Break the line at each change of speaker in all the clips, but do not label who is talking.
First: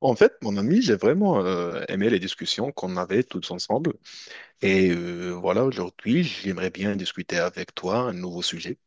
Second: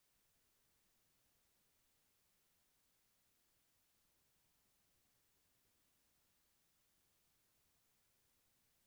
En fait, mon ami, j'ai vraiment aimé les discussions qu'on avait toutes ensemble. Et voilà, aujourd'hui, j'aimerais bien discuter avec toi un nouveau sujet.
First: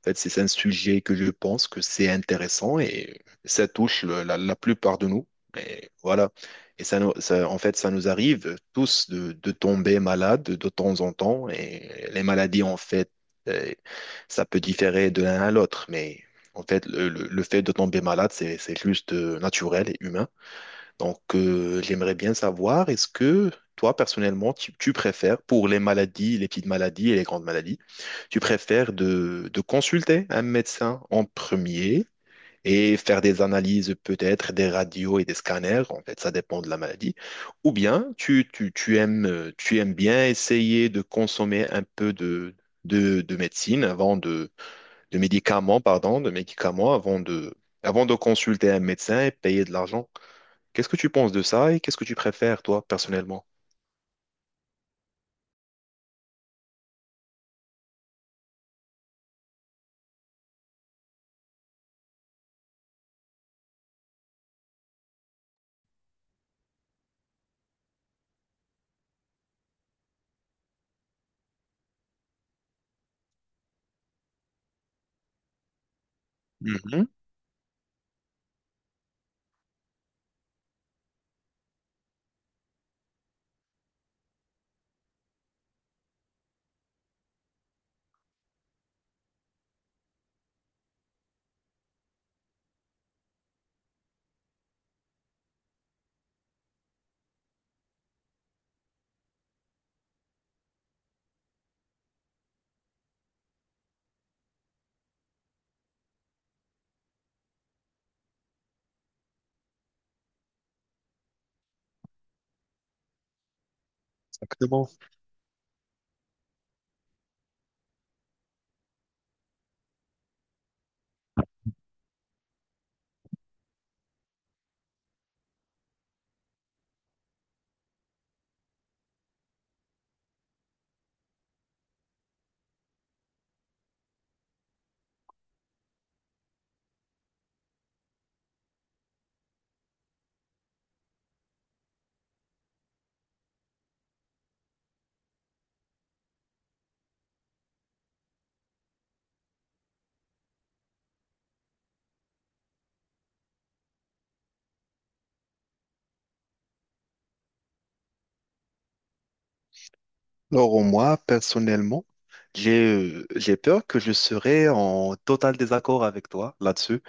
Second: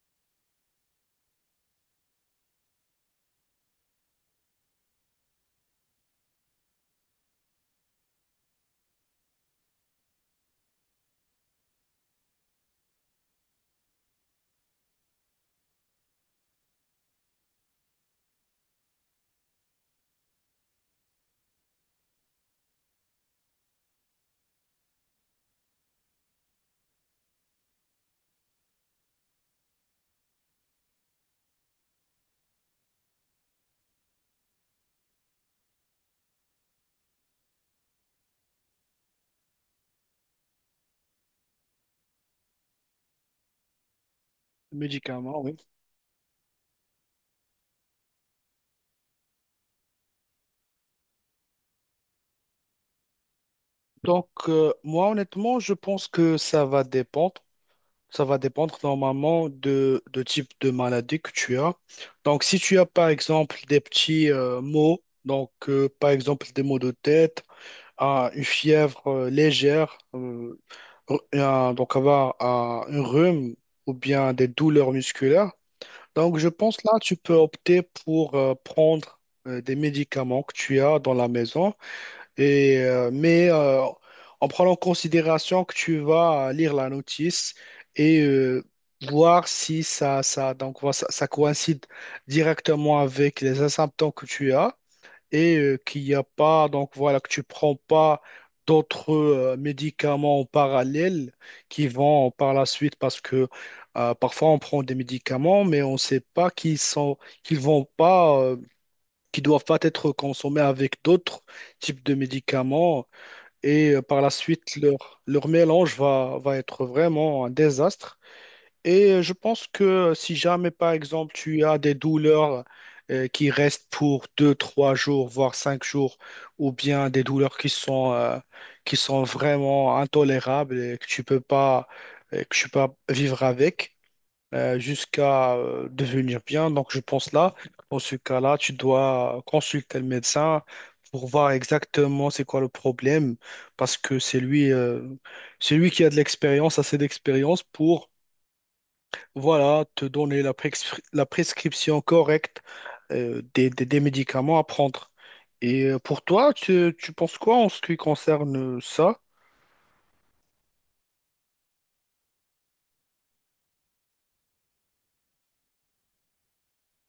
En fait, c'est un sujet que je pense que c'est intéressant et ça touche la plupart de nous. Et voilà. Et ça, en fait, ça nous arrive tous de tomber malade de temps en temps. Et les maladies, en fait, euh, ça peut différer de l'un à l'autre. Mais en fait, le fait de tomber malade, c'est juste naturel et humain. Donc, j'aimerais bien savoir, est-ce que toi, personnellement, tu préfères, pour les maladies, les petites maladies et les grandes maladies, tu préfères de consulter un médecin en premier et faire des analyses, peut-être des radios et des scanners, en fait, ça dépend de la maladie, ou bien tu aimes, tu aimes bien essayer de consommer un peu de médecine avant de
Médicaments, oui.
médicaments, pardon, de médicaments avant de consulter un médecin et payer de l'argent. Qu'est-ce que tu penses de ça et qu'est-ce que tu préfères, toi, personnellement?
Donc, moi, honnêtement, je pense que ça va dépendre. Ça va dépendre normalement de type de maladie que tu as. Donc, si tu as, par exemple, des petits maux, donc, par exemple, des maux de tête, ah, une fièvre légère, un- donc avoir ah, un rhume ou bien des douleurs musculaires. Donc, je pense là,
Mhm.
tu peux opter pour prendre des médicaments que tu as dans la maison. Et, mais en prenant en considération que tu vas lire la notice et voir si ça, donc, voilà, ça coïncide directement avec les symptômes que tu as et qu'il n'y a pas, donc voilà, que tu prends pas d'autres médicaments en parallèle qui vont par la suite, parce que parfois on prend des médicaments mais on ne sait pas qu'ils sont, qu'ils vont pas. Qui doivent pas être consommés avec d'autres types de médicaments. Et par la suite,
Exactement.
leur mélange va être vraiment un désastre. Et je pense que si jamais, par exemple, tu as des douleurs qui restent pour deux, trois jours, voire 5 jours, ou bien des douleurs qui sont, qui sont vraiment intolérables et que tu peux pas, que tu peux pas vivre avec, jusqu'à devenir bien. Donc, je pense là, dans ce cas-là, tu dois consulter le médecin pour voir exactement c'est quoi le problème, parce que c'est lui, c'est lui qui a de l'expérience, assez d'expérience pour, voilà, te donner la prescription correcte des médicaments à prendre. Et pour toi, tu penses quoi en ce qui concerne ça?
Alors, moi, personnellement, j'ai peur que je serai en total désaccord avec toi là-dessus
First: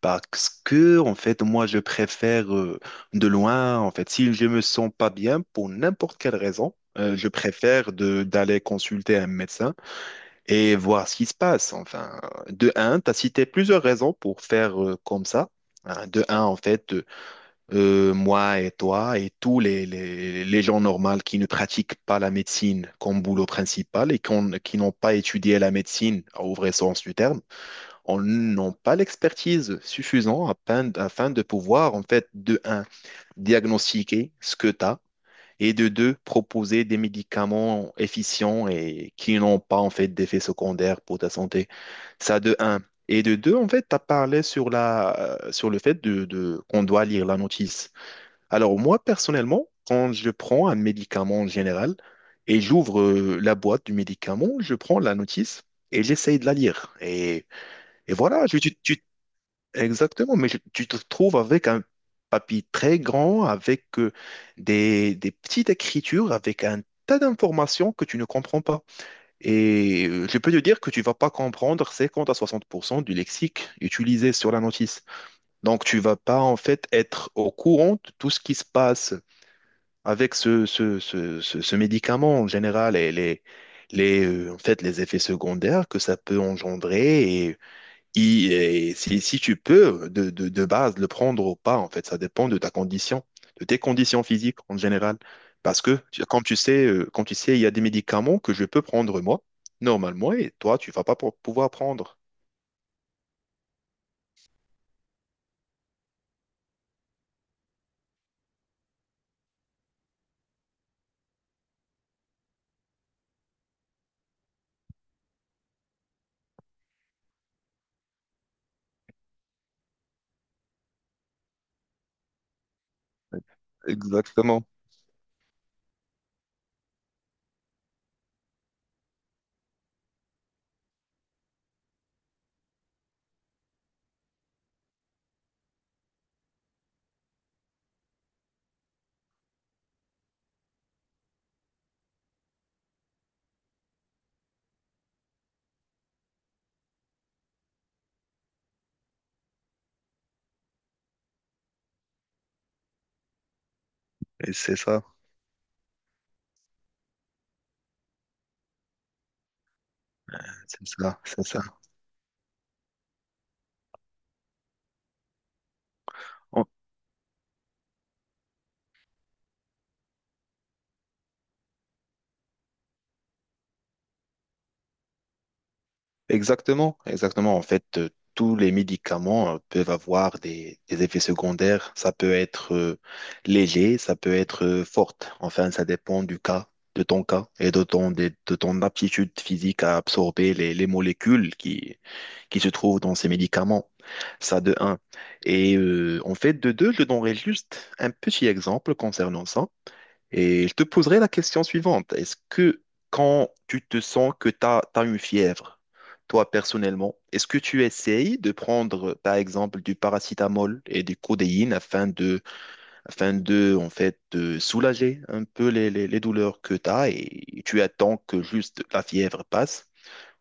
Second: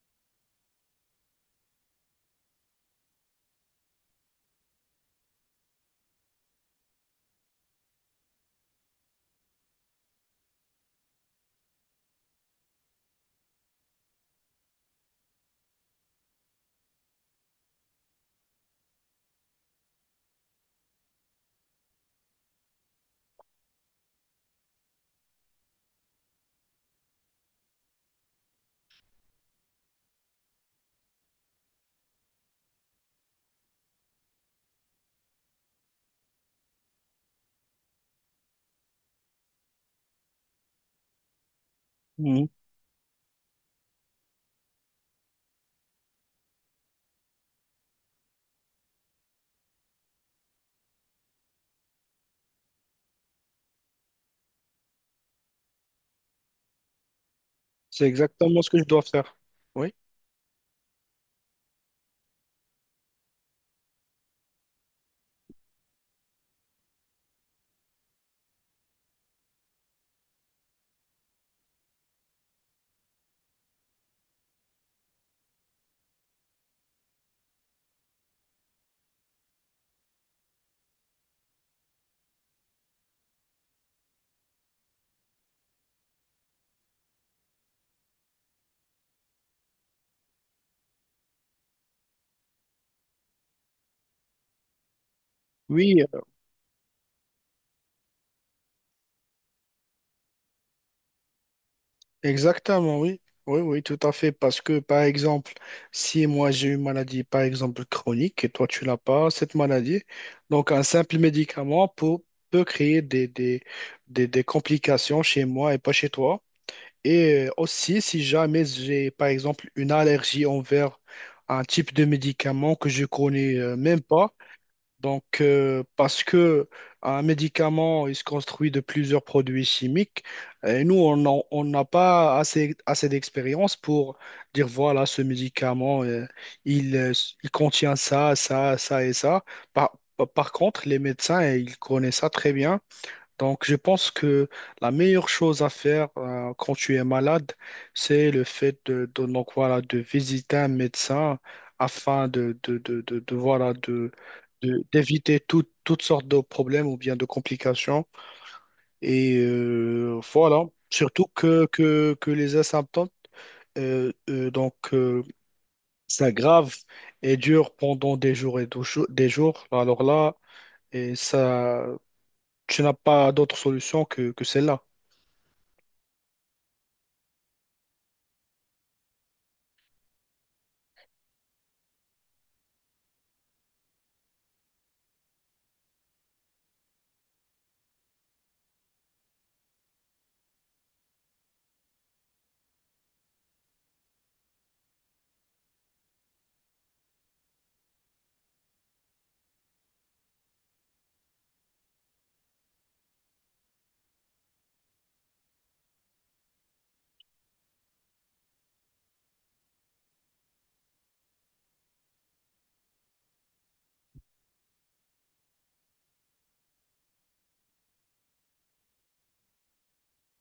parce que, en fait, moi, je préfère de loin, en fait, si je me sens pas bien pour n'importe quelle raison, je préfère de d'aller consulter un médecin et voir ce qui se passe. Enfin, de un, tu as cité plusieurs raisons pour faire comme ça. Hein, de un, en fait, moi et toi et tous les gens normaux qui ne pratiquent pas la médecine comme boulot principal et qui n'ont pas étudié la médecine au vrai sens du terme, on n'ont pas l'expertise suffisante afin de pouvoir, en fait, de un, diagnostiquer ce que tu as et de deux, proposer des médicaments efficients et qui n'ont pas, en fait, d'effets secondaires pour ta santé. Ça
Mhm.
de un. Et de deux, en fait, tu as parlé sur la, sur le fait qu'on doit lire la notice. Alors moi, personnellement, quand je prends un médicament en général et j'ouvre la boîte du médicament, je prends la notice et j'essaye de la lire.
C'est
Et voilà,
exactement ce que je dois faire. Oui.
exactement, mais tu te trouves avec un papier très grand, avec des petites écritures, avec un tas d'informations que tu ne comprends pas. Et je peux te dire que tu vas pas comprendre 50 à 60% du lexique utilisé sur la notice. Donc tu vas pas en fait être au courant de tout ce qui se passe avec ce médicament, en général, et en fait, les effets secondaires que ça peut engendrer, et, et si, si tu peux, de base, le prendre ou pas, en fait, ça dépend de ta condition, de tes conditions physiques en général. Parce
Oui,
que, comme tu sais, il y a des médicaments que je peux prendre moi, normalement, et toi, tu vas pas pouvoir prendre.
exactement, oui. Oui, oui, tout à fait. Parce que, par exemple, si moi j'ai une maladie, par exemple, chronique, et toi tu n'as pas cette maladie, donc un simple médicament peut créer des complications chez moi et pas chez toi. Et aussi, si jamais j'ai, par exemple, une allergie envers un type de médicament que je connais même pas,
Exactement.
donc, parce que un médicament, il se construit de plusieurs produits chimiques, et nous, on n'a pas assez d'expérience pour dire, voilà, ce médicament, il, euh, il contient ça, ça, ça et ça. Par, par contre, les médecins, ils connaissent ça très bien. Donc, je pense que la meilleure chose à faire quand tu es malade, c'est le fait de, donc, voilà, de visiter un médecin afin de,
Et c'est ça,
d'éviter toutes sortes de problèmes ou bien de complications. Et voilà,
c'est ça,
surtout
c'est ça.
que les asymptômes donc s'aggrave et dure pendant des jours et des jours. Des jours. Alors là, et ça, tu n'as pas d'autre solution que celle-là.
Exactement, exactement. En fait, tous les médicaments peuvent avoir des effets secondaires. Ça peut être léger, ça peut être forte. Enfin, ça dépend du cas, de ton cas et de ton aptitude physique à absorber les molécules qui se trouvent dans ces médicaments. Ça de un. Et en fait, de deux, je donnerai juste un petit exemple concernant ça. Et je te poserai la question suivante. Est-ce que quand tu te sens que tu as, une fièvre, toi personnellement, est-ce que tu essayes de prendre, par exemple, du paracétamol et du codéine afin de, en fait, de soulager un peu les douleurs que tu as et tu attends que juste la fièvre passe?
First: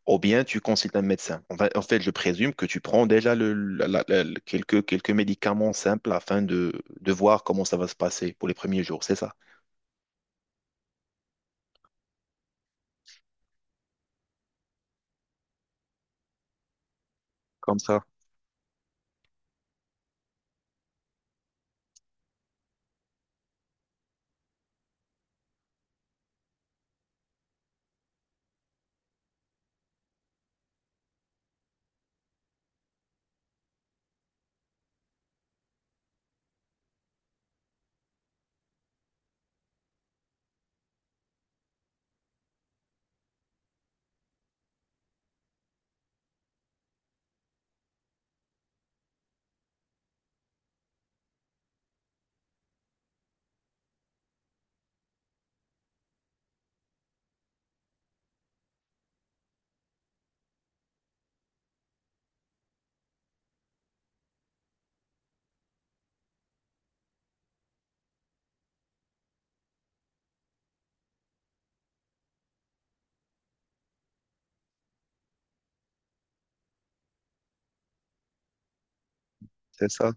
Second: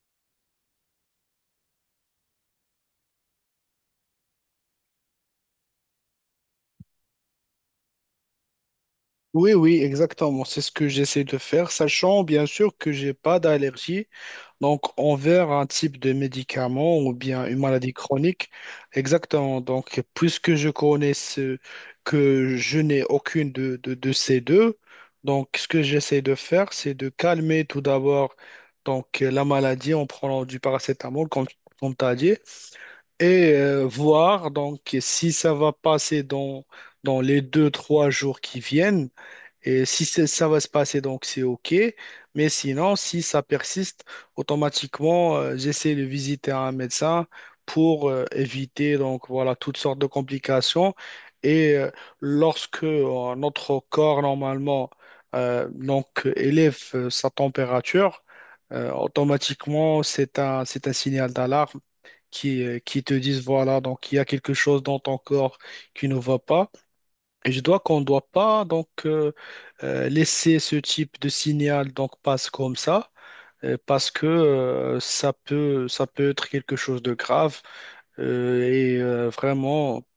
Ou bien tu consultes un médecin. En fait, je présume que tu prends déjà le, la- la- la- le- quelques, quelques médicaments simples afin de voir comment ça va se passer pour les premiers jours, c'est ça?
Oui, oui, exactement. C'est ce que j'essaie de faire, sachant bien sûr que j'ai pas d'allergie, donc envers un type de médicament ou bien une
Comme
maladie
ça,
chronique. Exactement. Donc, puisque je connais ce, que je n'ai aucune de ces deux, donc ce que j'essaie de faire, c'est de calmer tout d'abord donc la maladie en prenant du paracétamol, comme tu as dit, et voir donc si ça va passer dans les deux, trois jours qui viennent. Et si ça va se passer, donc c'est OK. Mais sinon, si ça persiste, automatiquement, j'essaie de visiter un médecin pour éviter donc voilà toutes sortes de complications. Et lorsque notre corps normalement donc élève sa température, automatiquement c'est un signal d'alarme qui te dit voilà, donc il y a quelque chose dans ton corps qui ne va pas. Et je dois qu'on ne doit pas donc laisser ce type de signal donc passe comme ça, parce que ça peut être quelque chose de grave, et
c'est
vraiment
ça.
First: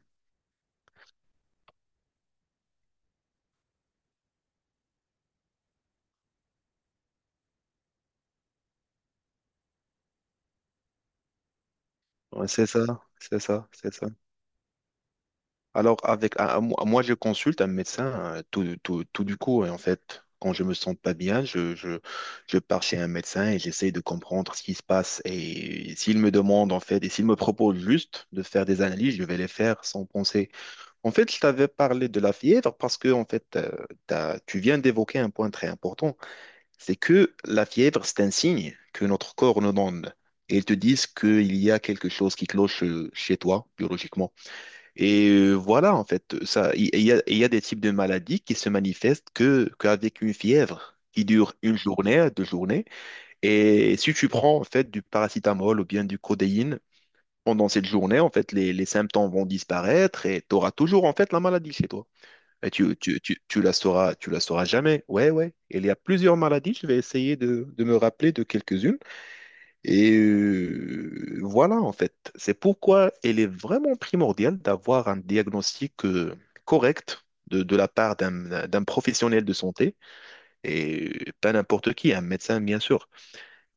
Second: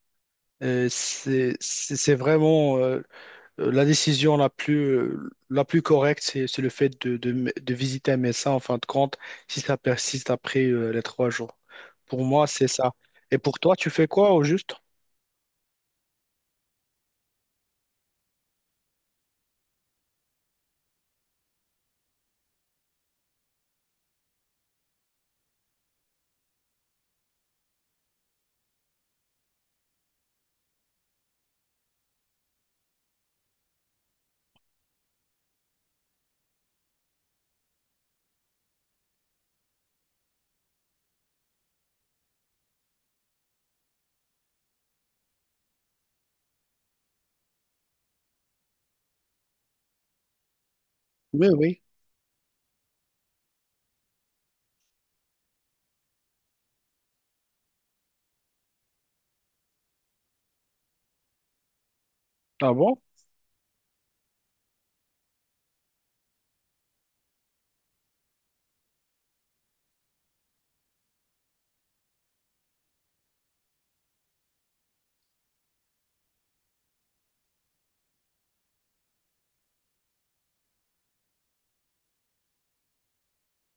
c'est vraiment la décision la plus correcte C'est le fait de visiter un médecin en fin de compte si ça persiste après les 3 jours. Pour moi
Ouais, c'est
c'est
ça,
ça. Et
c'est
pour
ça,
toi tu
c'est ça.
fais quoi au juste?
Alors, avec, moi, je consulte un médecin tout du coup. Et en fait, quand je me sens pas bien, je pars chez un médecin et j'essaie de comprendre ce qui se passe. Et s'il me demande, en fait, et s'il me propose juste de faire des analyses, je vais les faire sans penser. En fait, je t'avais parlé de la fièvre parce que, en fait, tu viens d'évoquer un point très important. C'est que la fièvre, c'est un signe que notre corps nous donne. Et ils te disent qu'il y a quelque chose qui cloche chez toi, biologiquement. Et voilà, en fait, il y a des types de maladies qui se manifestent qu'avec une fièvre qui
Oui,
dure une
oui.
journée, deux journées. Et si tu prends, en fait, du paracétamol ou bien du codéine pendant cette journée, en fait, les symptômes vont disparaître et tu auras toujours, en fait, la maladie chez toi. Et
Ah
tu,
bon?
tu, tu, tu la sauras, tu la sauras jamais. Ouais, ouais. Et il y a plusieurs maladies. Je vais essayer de me rappeler de quelques-unes. Et voilà, en fait, c'est pourquoi il est vraiment primordial d'avoir un diagnostic correct de la part d'un professionnel de santé, et pas n'importe qui, un médecin, bien sûr.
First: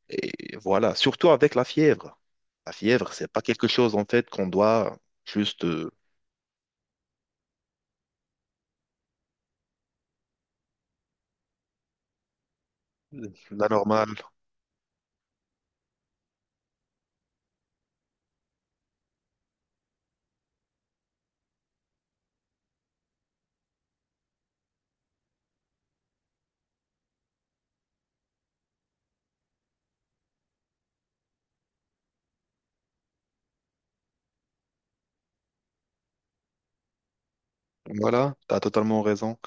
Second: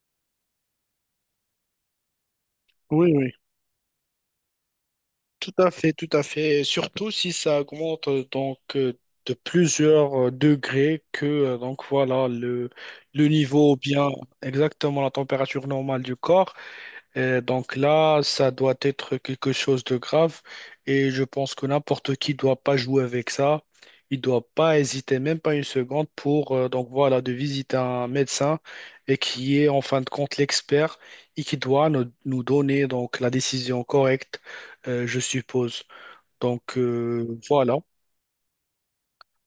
Et voilà, surtout avec la fièvre. La
Oui,
fièvre, c'est
oui.
pas quelque chose, en fait, qu'on doit
Tout
juste...
à
euh,
fait, tout à fait. Surtout si ça augmente donc de plusieurs degrés que donc voilà le
la
niveau ou bien
normale.
exactement la température normale du corps. Et donc là, ça doit être quelque chose de grave et je pense que n'importe qui doit pas jouer avec ça. Il doit pas hésiter même pas une seconde pour donc voilà de visiter un médecin, et qui est en fin de compte l'expert et qui doit nous donner donc la décision correcte, je suppose. Donc voilà.
Voilà, tu as totalement raison.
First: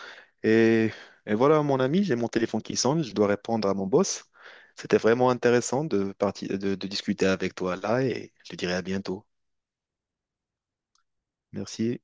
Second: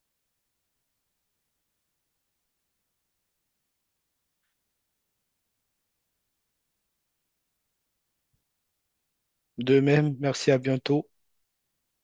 Et, et voilà, mon ami, j'ai mon téléphone qui sonne, je dois répondre à mon boss. C'était vraiment intéressant de discuter avec toi là et je te dirai à bientôt.
De même, merci, à bientôt.
Merci.